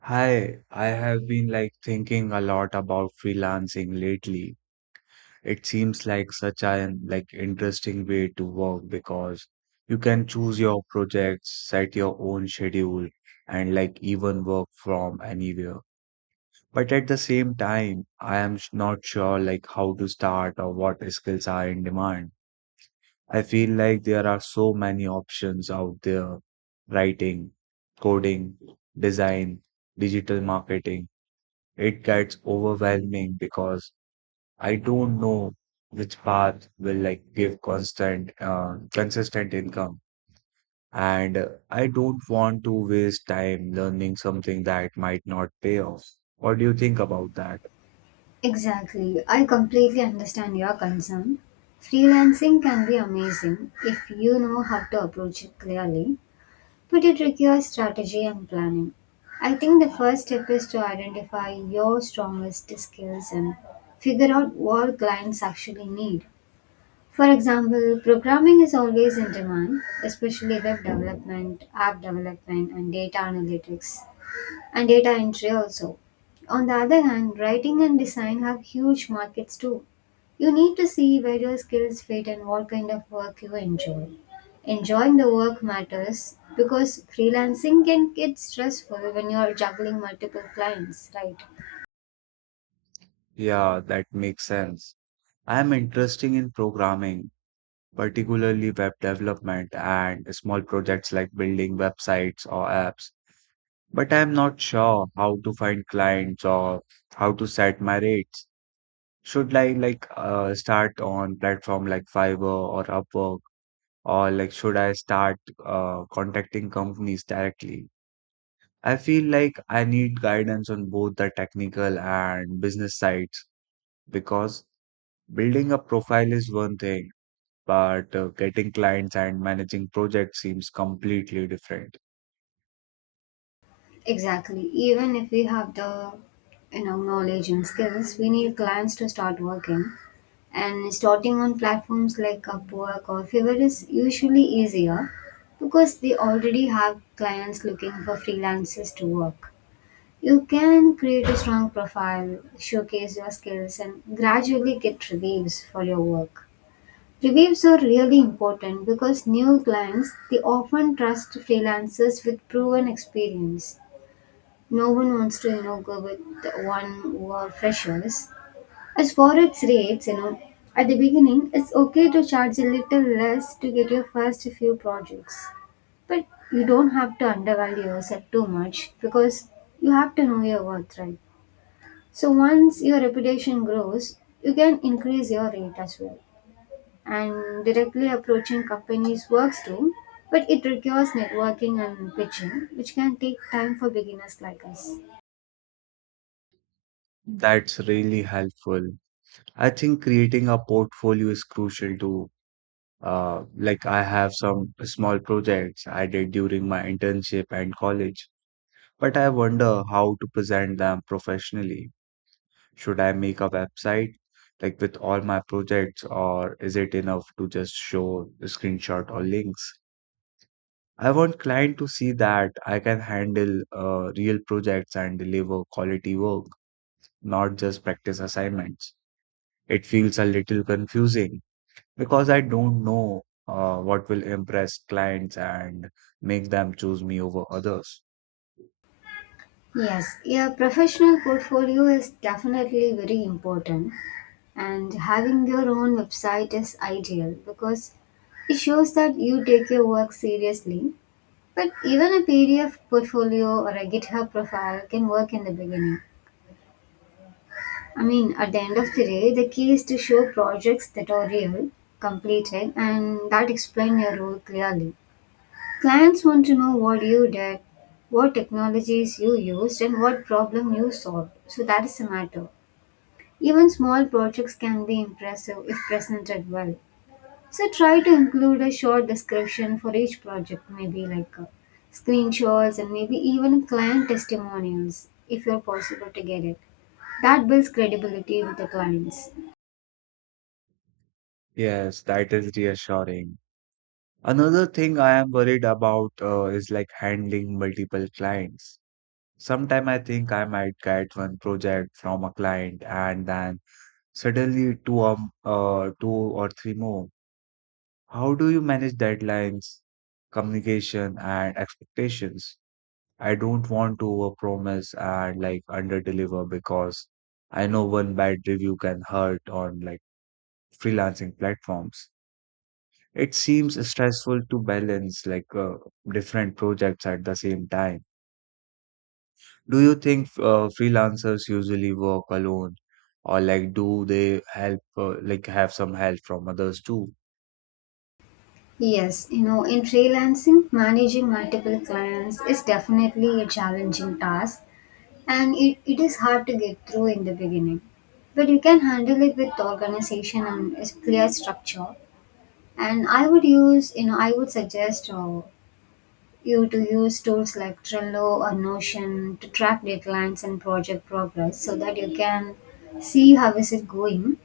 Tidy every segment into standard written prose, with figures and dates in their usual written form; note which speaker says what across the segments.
Speaker 1: Hi, I have been like thinking a lot about freelancing lately. It seems like such an interesting way to work because you can choose your projects, set your own schedule, and like even work from anywhere. But at the same time, I am not sure like how to start or what skills are in demand. I feel like there are so many options out there: writing, coding, design, digital marketing it gets overwhelming because I don't know which path will like give constant consistent income and I don't want to waste time learning something that might not pay off. What do you think about that?
Speaker 2: Exactly. I completely understand your concern. Freelancing can be amazing if you know how to approach it clearly, but it requires strategy and planning. I think the first step is to identify your strongest skills and figure out what clients actually need. For example, programming is always in demand, especially web development, app development, and data analytics and data entry also. On the other hand, writing and design have huge markets too. You need to see where your skills fit and what kind of work you enjoy. Enjoying the work matters because freelancing can get stressful when you're juggling multiple clients, right?
Speaker 1: Yeah, that makes sense. I am interested in programming, particularly web development and small projects like building websites or apps, but I am not sure how to find clients or how to set my rates. Should I start on platform like Fiverr or Upwork, or like should I start contacting companies directly? I feel like I need guidance on both the technical and business sides because building a profile is one thing, but getting clients and managing projects seems completely different.
Speaker 2: Exactly. Even if we have the knowledge and skills, we need clients to start working. And starting on platforms like Upwork or Fiverr is usually easier because they already have clients looking for freelancers to work. You can create a strong profile, showcase your skills, and gradually get reviews for your work. Reviews are really important because new clients they often trust freelancers with proven experience. No one wants to go with one who are freshers. As for its rates, at the beginning, it's okay to charge a little less to get your first few projects. But you don't have to undervalue yourself too much because you have to know your worth, right? So once your reputation grows, you can increase your rate as well. And directly approaching companies works too, but it requires networking and pitching, which can take time for beginners like us.
Speaker 1: That's really helpful. I think creating a portfolio is crucial too. Like I have some small projects I did during my internship and college, but I wonder how to present them professionally. Should I make a website like with all my projects, or is it enough to just show a screenshot or links? I want client to see that I can handle real projects and deliver quality work, not just practice assignments. It feels a little confusing because I don't know what will impress clients and make them choose me over others.
Speaker 2: Yes, your professional portfolio is definitely very important. And having your own website is ideal because it shows that you take your work seriously. But even a PDF portfolio or a GitHub profile can work in the beginning. I mean, at the end of the day, the key is to show projects that are real, completed, and that explain your role clearly. Clients want to know what you did, what technologies you used, and what problem you solved. So that is a matter. Even small projects can be impressive if presented well. So try to include a short description for each project, maybe like screenshots and maybe even client testimonials if you're possible to get it. That builds credibility with the clients.
Speaker 1: Yes, that is reassuring. Another thing I am worried about is like handling multiple clients. Sometimes I think I might get one project from a client and then suddenly two or three more. How do you manage deadlines, communication, and expectations? I don't want to overpromise and like underdeliver because I know one bad review can hurt on like freelancing platforms. It seems stressful to balance different projects at the same time. Do you think freelancers usually work alone or like do they help like have some help from others too?
Speaker 2: Yes, you know, in freelancing, managing multiple clients is definitely a challenging task and it is hard to get through in the beginning. But you can handle it with organization and a clear structure. And I would use, you know, I would suggest you to use tools like Trello or Notion to track deadlines and project progress so that you can see how is it going.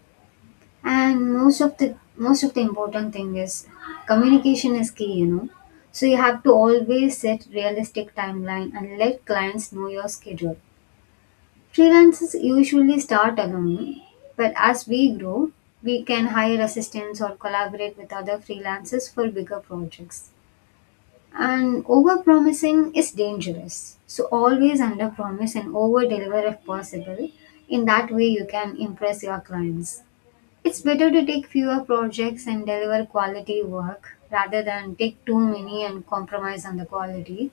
Speaker 2: And most of the important thing is communication is key, you know. So you have to always set realistic timeline and let clients know your schedule. Freelancers usually start alone, but as we grow, we can hire assistants or collaborate with other freelancers for bigger projects. And overpromising is dangerous. So always underpromise and overdeliver if possible. In that way, you can impress your clients. It's better to take fewer projects and deliver quality work rather than take too many and compromise on the quality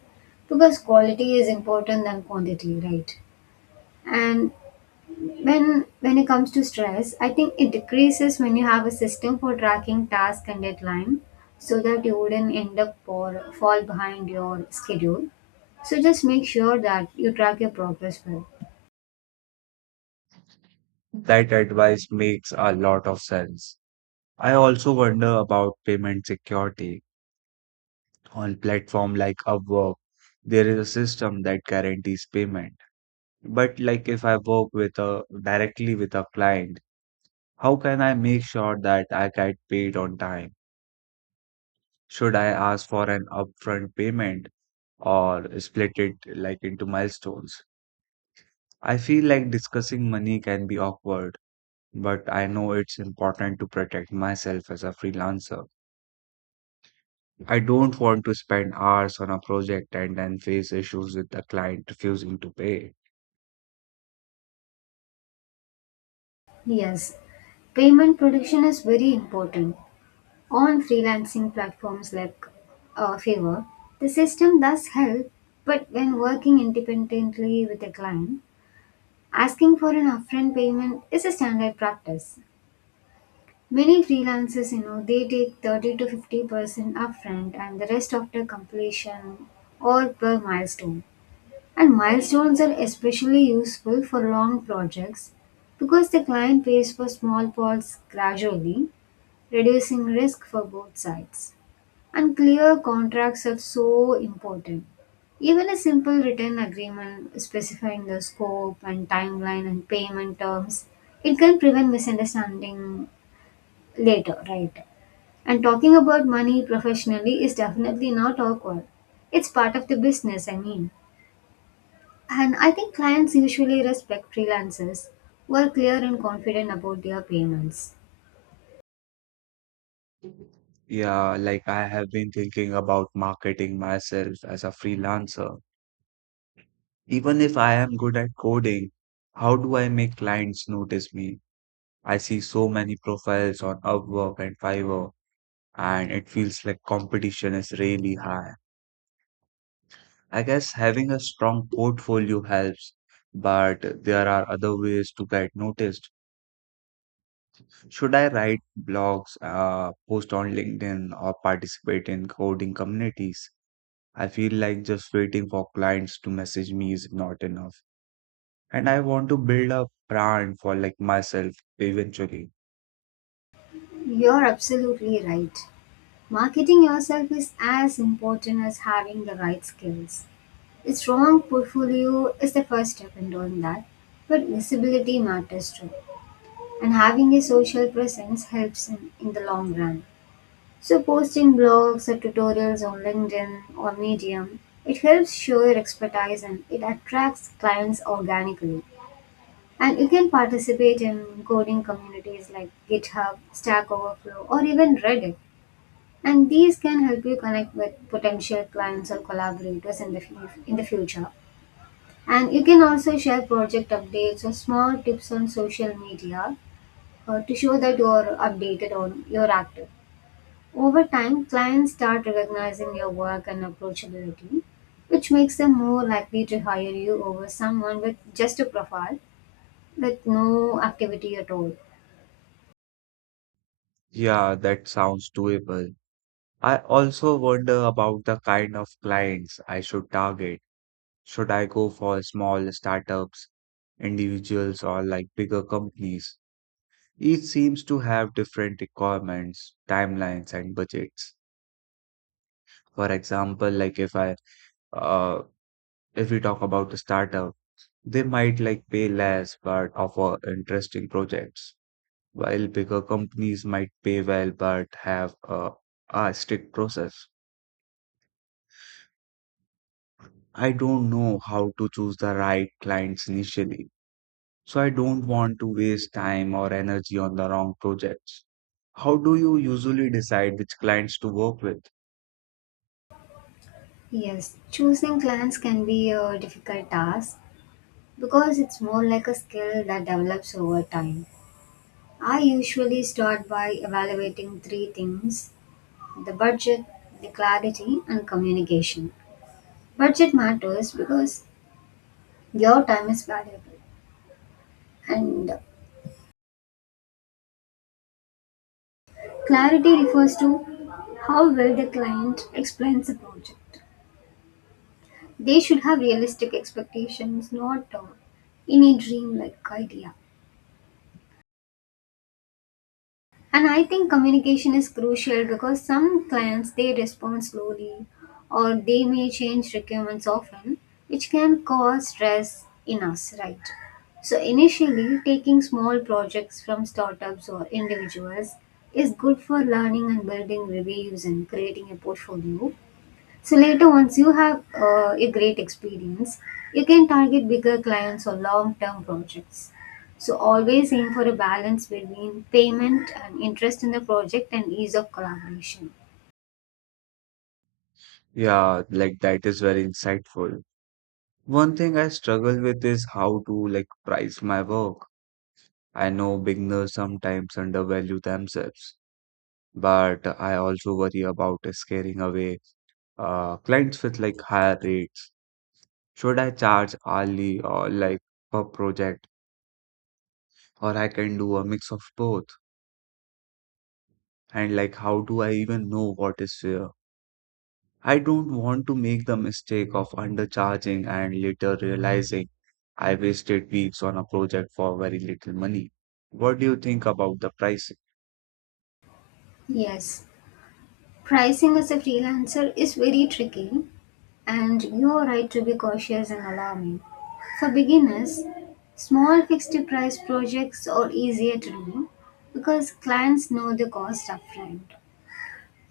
Speaker 2: because quality is important than quantity, right? And when it comes to stress, I think it decreases when you have a system for tracking task and deadline so that you wouldn't end up or fall behind your schedule. So just make sure that you track your progress well.
Speaker 1: That advice makes a lot of sense. I also wonder about payment security on platform like Upwork, there is a system that guarantees payment. But like if I work with a directly with a client, how can I make sure that I get paid on time? Should I ask for an upfront payment or split it like into milestones? I feel like discussing money can be awkward, but I know it's important to protect myself as a freelancer. I don't want to spend hours on a project and then face issues with the client refusing to pay.
Speaker 2: Yes, payment protection is very important on freelancing platforms like Fiverr. The system does help, but when working independently with a client, asking for an upfront payment is a standard practice. Many freelancers, you know, they take 30 to 50% upfront and the rest after completion or per milestone. And milestones are especially useful for long projects because the client pays for small pots gradually, reducing risk for both sides. And clear contracts are so important. Even a simple written agreement specifying the scope and timeline and payment terms, it can prevent misunderstanding later, right? And talking about money professionally is definitely not awkward. It's part of the business, I mean. And I think clients usually respect freelancers who are clear and confident about their payments.
Speaker 1: Yeah, like I have been thinking about marketing myself as a freelancer. Even if I am good at coding, how do I make clients notice me? I see so many profiles on Upwork and Fiverr, and it feels like competition is really high. I guess having a strong portfolio helps, but there are other ways to get noticed. Should I write blogs, post on LinkedIn, or participate in coding communities? I feel like just waiting for clients to message me is not enough. And I want to build a brand for like myself eventually.
Speaker 2: You're absolutely right. Marketing yourself is as important as having the right skills. A strong portfolio is the first step in doing that, but visibility matters too. And having a social presence helps in the long run. So, posting blogs or tutorials on LinkedIn or Medium, it helps show your expertise and it attracts clients organically. And you can participate in coding communities like GitHub, Stack Overflow, or even Reddit. And these can help you connect with potential clients or collaborators in the, in the future. And you can also share project updates or small tips on social media to show that you are updated or you're active. Over time, clients start recognizing your work and approachability, which makes them more likely to hire you over someone with just a profile with no activity at all.
Speaker 1: Yeah, that sounds doable. I also wonder about the kind of clients I should target. Should I go for small startups, individuals, or like bigger companies? Each seems to have different requirements, timelines, and budgets. For example, uh, if we talk about a startup, they might like pay less but offer interesting projects, while bigger companies might pay well but have a strict process. I don't know how to choose the right clients initially, so I don't want to waste time or energy on the wrong projects. How do you usually decide which clients to work with?
Speaker 2: Yes, choosing clients can be a difficult task because it's more like a skill that develops over time. I usually start by evaluating three things: the budget, the clarity, and communication. Budget matters because your time is valuable. And clarity refers to how well the client explains the project. They should have realistic expectations, not any dream-like idea. And I think communication is crucial because some clients they respond slowly, or they may change requirements often, which can cause stress in us, right? So initially, taking small projects from startups or individuals is good for learning and building reviews and creating a portfolio. So later, once you have a great experience, you can target bigger clients or long-term projects. So always aim for a balance between payment and interest in the project and ease of collaboration.
Speaker 1: Yeah, like that is very insightful. One thing I struggle with is how to like price my work. I know beginners sometimes undervalue themselves but I also worry about scaring away clients with like higher rates. Should I charge hourly or like per project, or I can do a mix of both? And like, how do I even know what is fair? I don't want to make the mistake of undercharging and later realizing I wasted weeks on a project for very little money. What do you think about the price?
Speaker 2: Yes, pricing as a freelancer is very tricky, and you are right to be cautious and alarming. For beginners, small fixed price projects are easier to do because clients know the cost upfront.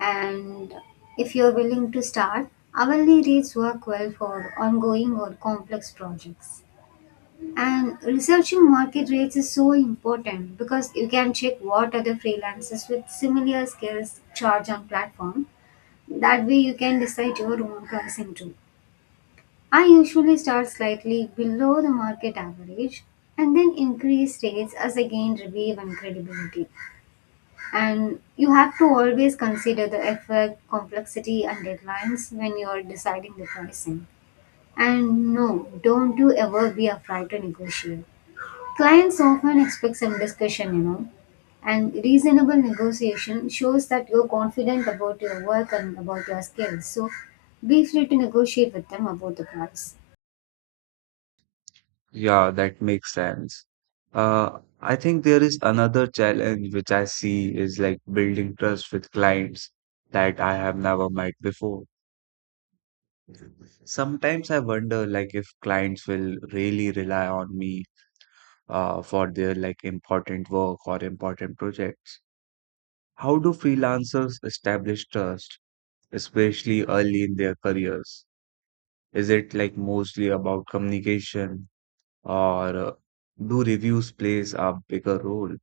Speaker 2: And if you're willing to start, hourly rates work well for ongoing or complex projects. And researching market rates is so important because you can check what other freelancers with similar skills charge on platform. That way you can decide your own pricing too. I usually start slightly below the market average and then increase rates as I gain review and credibility. And you have to always consider the effect, complexity, and deadlines when you're deciding the pricing. And no, don't you ever be afraid to negotiate. Clients often expect some discussion, you know. And reasonable negotiation shows that you're confident about your work and about your skills. So be free to negotiate with them about the price.
Speaker 1: Yeah, that makes sense. I think there is another challenge which I see is like building trust with clients that I have never met before. Sometimes I wonder like if clients will really rely on me for their like important work or important projects. How do freelancers establish trust, especially early in their careers? Is it like mostly about communication or do reviews plays a bigger role?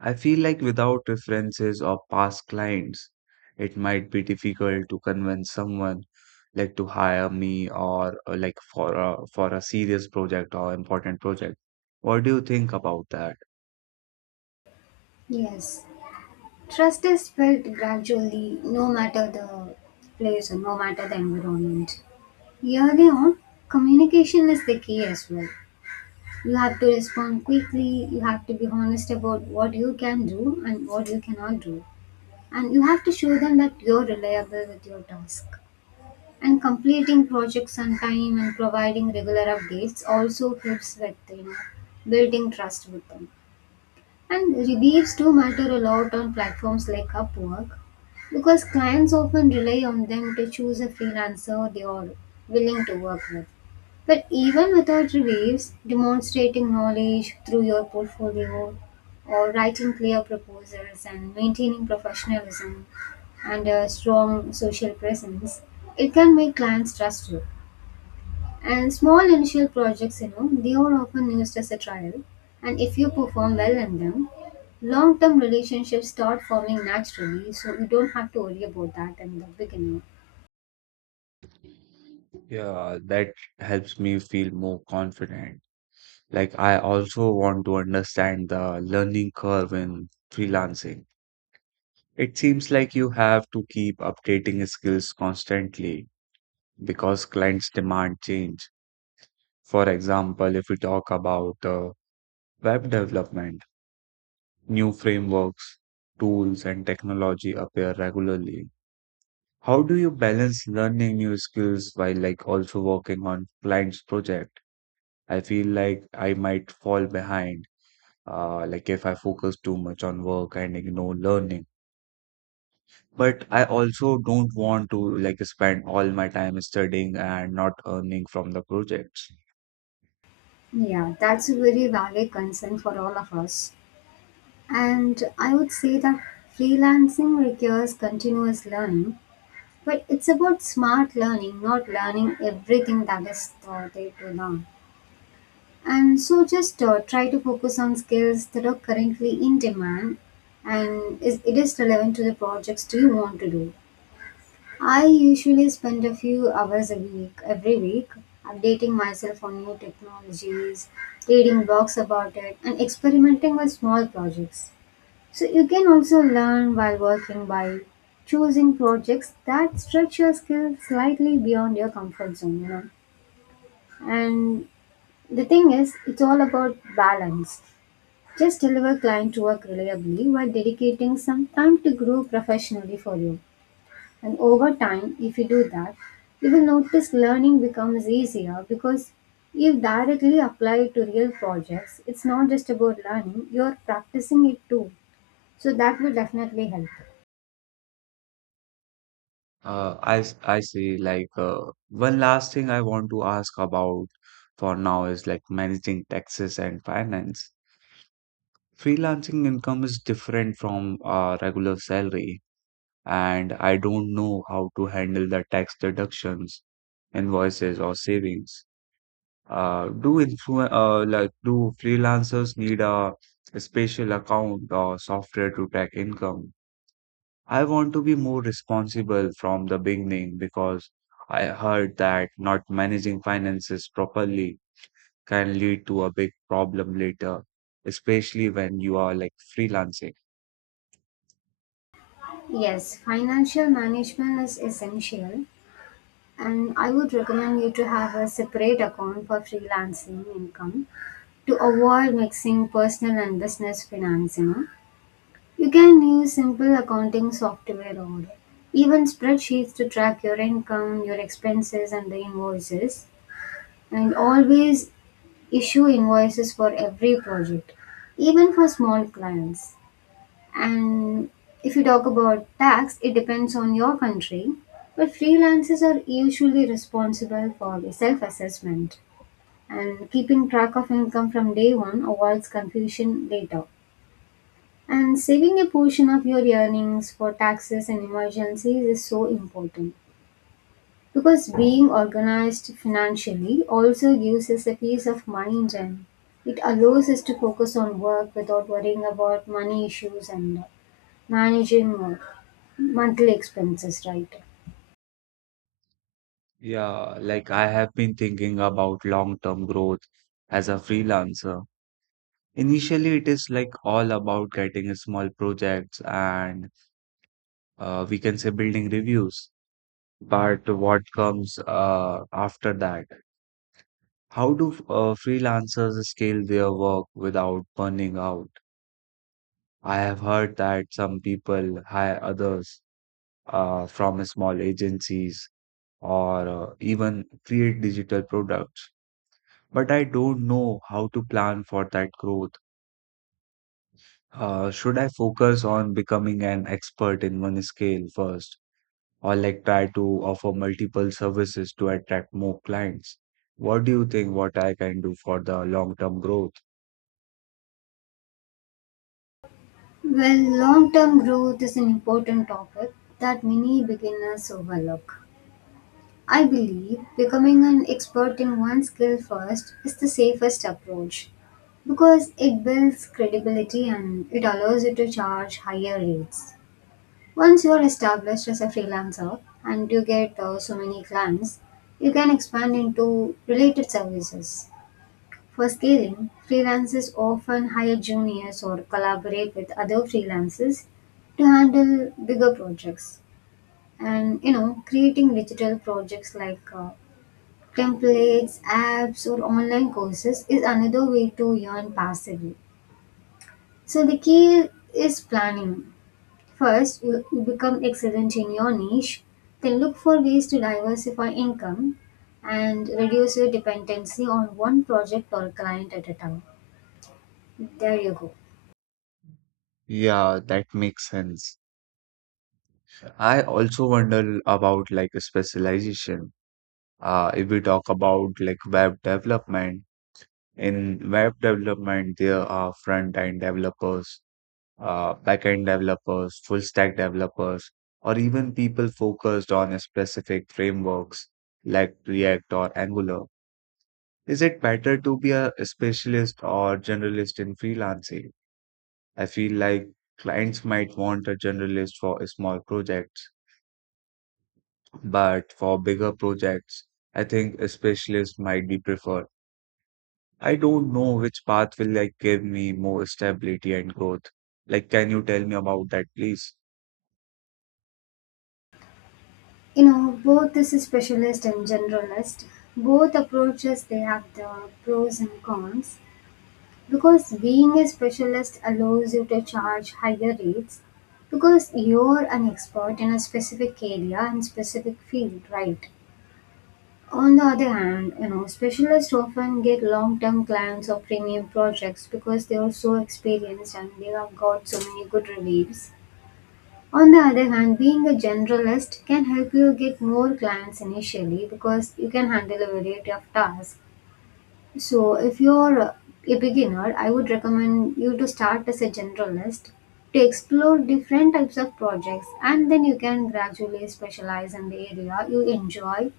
Speaker 1: I feel like without references or past clients, it might be difficult to convince someone like to hire me or like for for a serious project or important project. What do you think about that?
Speaker 2: Yes. Trust is built gradually, no matter the place or no matter the environment. Early on, communication is the key as well. You have to respond quickly, you have to be honest about what you can do and what you cannot do. And you have to show them that you're reliable with your task. And completing projects on time and providing regular updates also helps with you know building trust with them. And reviews do matter a lot on platforms like Upwork because clients often rely on them to choose a freelancer they are willing to work with. But even without reviews, demonstrating knowledge through your portfolio or writing clear proposals and maintaining professionalism and a strong social presence, it can make clients trust you. And small initial projects, you know, they are often used as a trial. And if you perform well in them, long term relationships start forming naturally. So you don't have to worry about that in the beginning.
Speaker 1: Yeah, that helps me feel more confident. Like I also want to understand the learning curve in freelancing. It seems like you have to keep updating skills constantly because clients demand change. For example, if we talk about web development, new frameworks, tools, and technology appear regularly. How do you balance learning new skills while like also working on clients' project? I feel like I might fall behind, like if I focus too much on work and ignore learning. But I also don't want to like spend all my time studying and not earning from the projects.
Speaker 2: Yeah, that's a very valid concern for all of us. And I would say that freelancing requires continuous learning, but it's about smart learning, not learning everything that is there to learn. And so just try to focus on skills that are currently in demand and it is relevant to the projects do you want to do. I usually spend a few hours a week, every week, updating myself on new technologies, reading blogs about it, and experimenting with small projects. So you can also learn while working by choosing projects that stretch your skills slightly beyond your comfort zone, you know. And the thing is, it's all about balance. Just deliver client work reliably while dedicating some time to grow professionally for you. And over time, if you do that, you will notice learning becomes easier because you directly applied to real projects. It's not just about learning, you're practicing it too. So that will definitely help.
Speaker 1: I see. One last thing I want to ask about for now is like managing taxes and finance. Freelancing income is different from regular salary, and I don't know how to handle the tax deductions, invoices, or savings. Do influ Like do freelancers need a special account or software to track income? I want to be more responsible from the beginning because I heard that not managing finances properly can lead to a big problem later, especially when you are like freelancing.
Speaker 2: Yes, financial management is essential, and I would recommend you to have a separate account for freelancing income to avoid mixing personal and business finance. You can use simple accounting software or even spreadsheets to track your income, your expenses, and the invoices. And always issue invoices for every project, even for small clients. And if you talk about tax, it depends on your country. But freelancers are usually responsible for the self assessment, and keeping track of income from day one avoids confusion later. And saving a portion of your earnings for taxes and emergencies is so important, because being organized financially also gives us a peace of mind, and it allows us to focus on work without worrying about money issues and managing monthly expenses, right?
Speaker 1: Yeah, like I have been thinking about long-term growth as a freelancer. Initially, it is like all about getting small projects and we can say building reviews. But what comes after that? How do freelancers scale their work without burning out? I have heard that some people hire others from small agencies or even create digital products, but I don't know how to plan for that growth. Should I focus on becoming an expert in one scale first, or like try to offer multiple services to attract more clients? What do you think what I can do for the long-term growth?
Speaker 2: Well, long term growth is an important topic that many beginners overlook. I believe becoming an expert in one skill first is the safest approach, because it builds credibility and it allows you to charge higher rates. Once you are established as a freelancer and you get so many clients, you can expand into related services. For scaling, freelancers often hire juniors or collaborate with other freelancers to handle bigger projects. And creating digital projects like templates, apps, or online courses is another way to earn passively. So the key is planning. First, you become excellent in your niche, then look for ways to diversify income and reduce your dependency on one project or client at a time. There you go.
Speaker 1: Yeah, that makes sense. I also wonder about like a specialization. If we talk about like web development, in web development, there are front-end developers, back-end developers, full-stack developers, or even people focused on specific frameworks like React or Angular. Is it better to be a specialist or generalist in freelancing? I feel like clients might want a generalist for small projects but for bigger projects, I think a specialist might be preferred. I don't know which path will like give me more stability and growth. Like, can you tell me about that, please?
Speaker 2: Both this is specialist and generalist. Both approaches they have the pros and cons, because being a specialist allows you to charge higher rates because you're an expert in a specific area and specific field, right? On the other hand, specialists often get long-term clients or premium projects because they are so experienced and they have got so many good reviews. On the other hand, being a generalist can help you get more clients initially because you can handle a variety of tasks. So, if you're a beginner, I would recommend you to start as a generalist to explore different types of projects, and then you can gradually specialize in the area you enjoy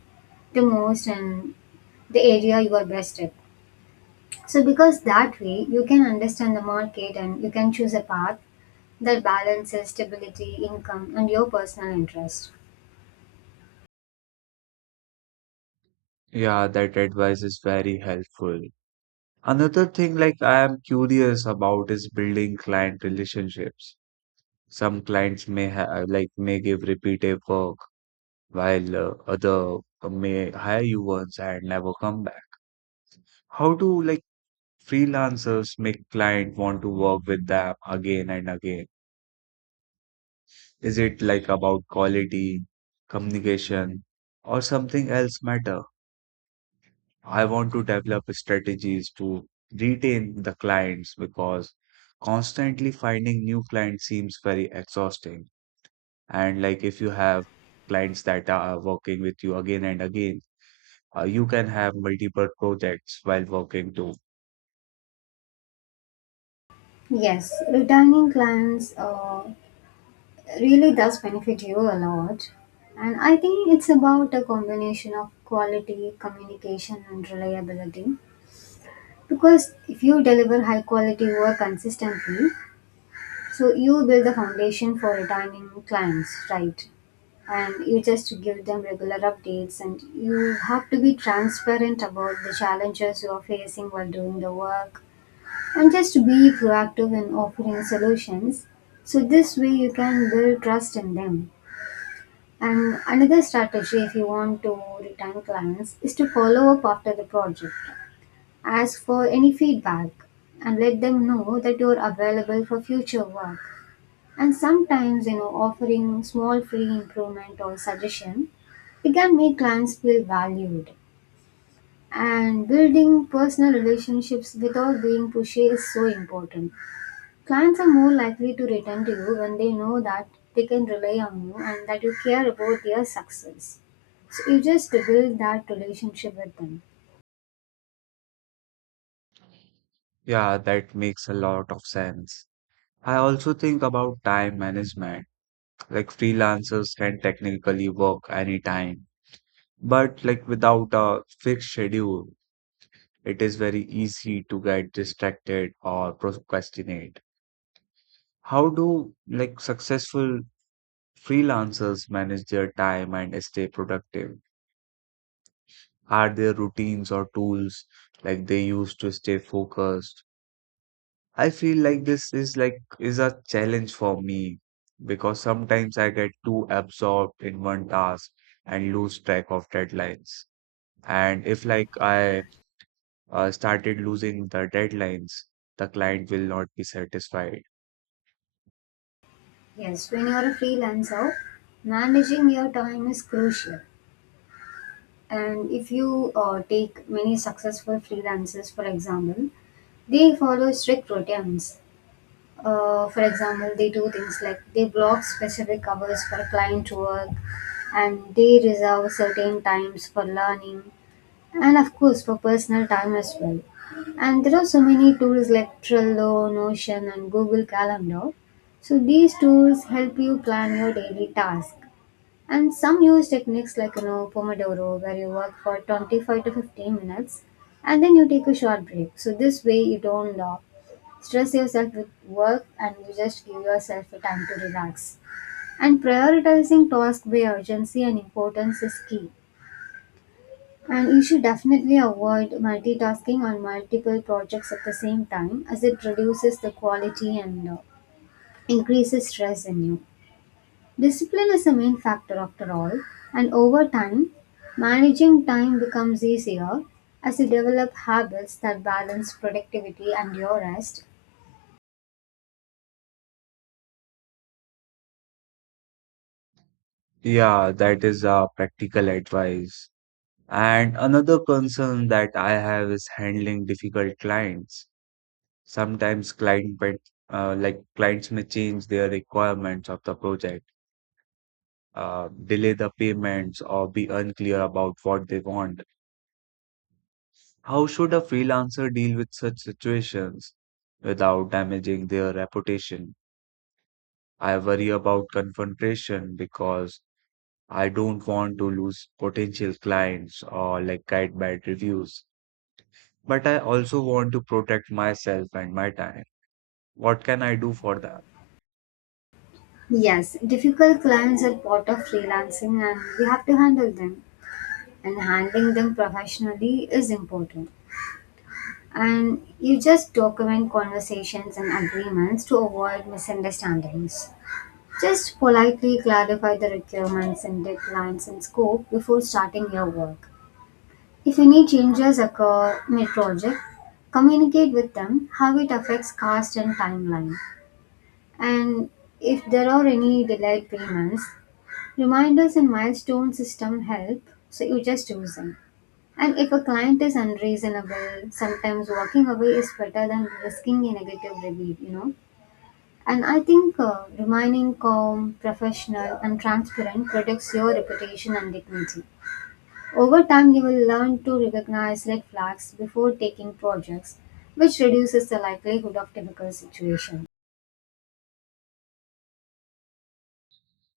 Speaker 2: the most and the area you are best at. So, because that way you can understand the market and you can choose a path that balances stability, income, and your personal interest.
Speaker 1: Yeah, that advice is very helpful. Another thing like I am curious about is building client relationships. Some clients may ha like may give repetitive work while other may hire you once and never come back. How to like freelancers make client want to work with them again and again? Is it like about quality, communication, or something else matter? I want to develop strategies to retain the clients because constantly finding new clients seems very exhausting. And like if you have clients that are working with you again and again, you can have multiple projects while working too.
Speaker 2: Yes, retaining clients really does benefit you a lot. And I think it's about a combination of quality, communication, and reliability. Because if you deliver high quality work consistently, so you build the foundation for returning clients, right? And you just give them regular updates, and you have to be transparent about the challenges you are facing while doing the work, and just be proactive in offering solutions. So this way you can build trust in them. And another strategy, if you want to retain clients, is to follow up after the project. Ask for any feedback and let them know that you are available for future work, and sometimes offering small free improvement or suggestion, it can make clients feel valued. And building personal relationships without being pushy is so important. Clients are more likely to return to you when they know that they can rely on you and that you care about their success, so you just build that relationship with them.
Speaker 1: Yeah, that makes a lot of sense. I also think about time management. Like freelancers can technically work anytime, but like without a fixed schedule, it is very easy to get distracted or procrastinate. How do like successful freelancers manage their time and stay productive? Are there routines or tools like they use to stay focused? I feel like this is a challenge for me because sometimes I get too absorbed in one task and lose track of deadlines. And if like I started losing the deadlines, the client will not be satisfied.
Speaker 2: Yes, when you're a freelancer, managing your time is crucial. And if you take many successful freelancers, for example, they follow strict routines. For example, they do things like they block specific hours for client work, and they reserve certain times for learning and, of course, for personal time as well. And there are so many tools like Trello, Notion, and Google Calendar. So these tools help you plan your daily tasks, and some use techniques like Pomodoro, where you work for 25 to 15 minutes, and then you take a short break. So this way you don't stress yourself with work, and you just give yourself the time to relax. And prioritizing tasks by urgency and importance is key. And you should definitely avoid multitasking on multiple projects at the same time, as it reduces the quality and increases stress in you. Discipline is the main factor after all, and over time, managing time becomes easier as you develop habits that balance productivity and your rest.
Speaker 1: Yeah, that is a practical advice. And another concern that I have is handling difficult clients. Sometimes client, but Like clients may change their requirements of the project delay the payments or be unclear about what they want. How should a freelancer deal with such situations without damaging their reputation? I worry about confrontation because I don't want to lose potential clients or like get bad reviews. But I also want to protect myself and my time. What can I do for that?
Speaker 2: Yes, difficult clients are part of freelancing and we have to handle them, and handling them professionally is important. And you just document conversations and agreements to avoid misunderstandings. Just politely clarify the requirements and deadlines and scope before starting your work. If any changes occur mid-project, communicate with them how it affects cost and timeline. And if there are any delayed payments, reminders and milestone system help, so you just use them. And if a client is unreasonable, sometimes walking away is better than risking a negative review. And I think remaining calm, professional, and transparent protects your reputation and dignity. Over time, you will learn to recognize red flags before taking projects, which reduces the likelihood of difficult situations.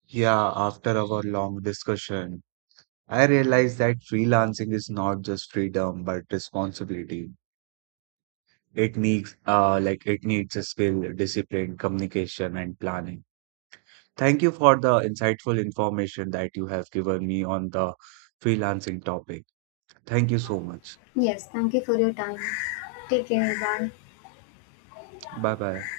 Speaker 1: Yeah, after our long discussion, I realized that freelancing is not just freedom but responsibility. It needs it needs a skill, discipline, communication, and planning. Thank you for the insightful information that you have given me on the freelancing topic. Thank you so much.
Speaker 2: Yes, thank you for your time. Take care. Bye.
Speaker 1: Bye bye.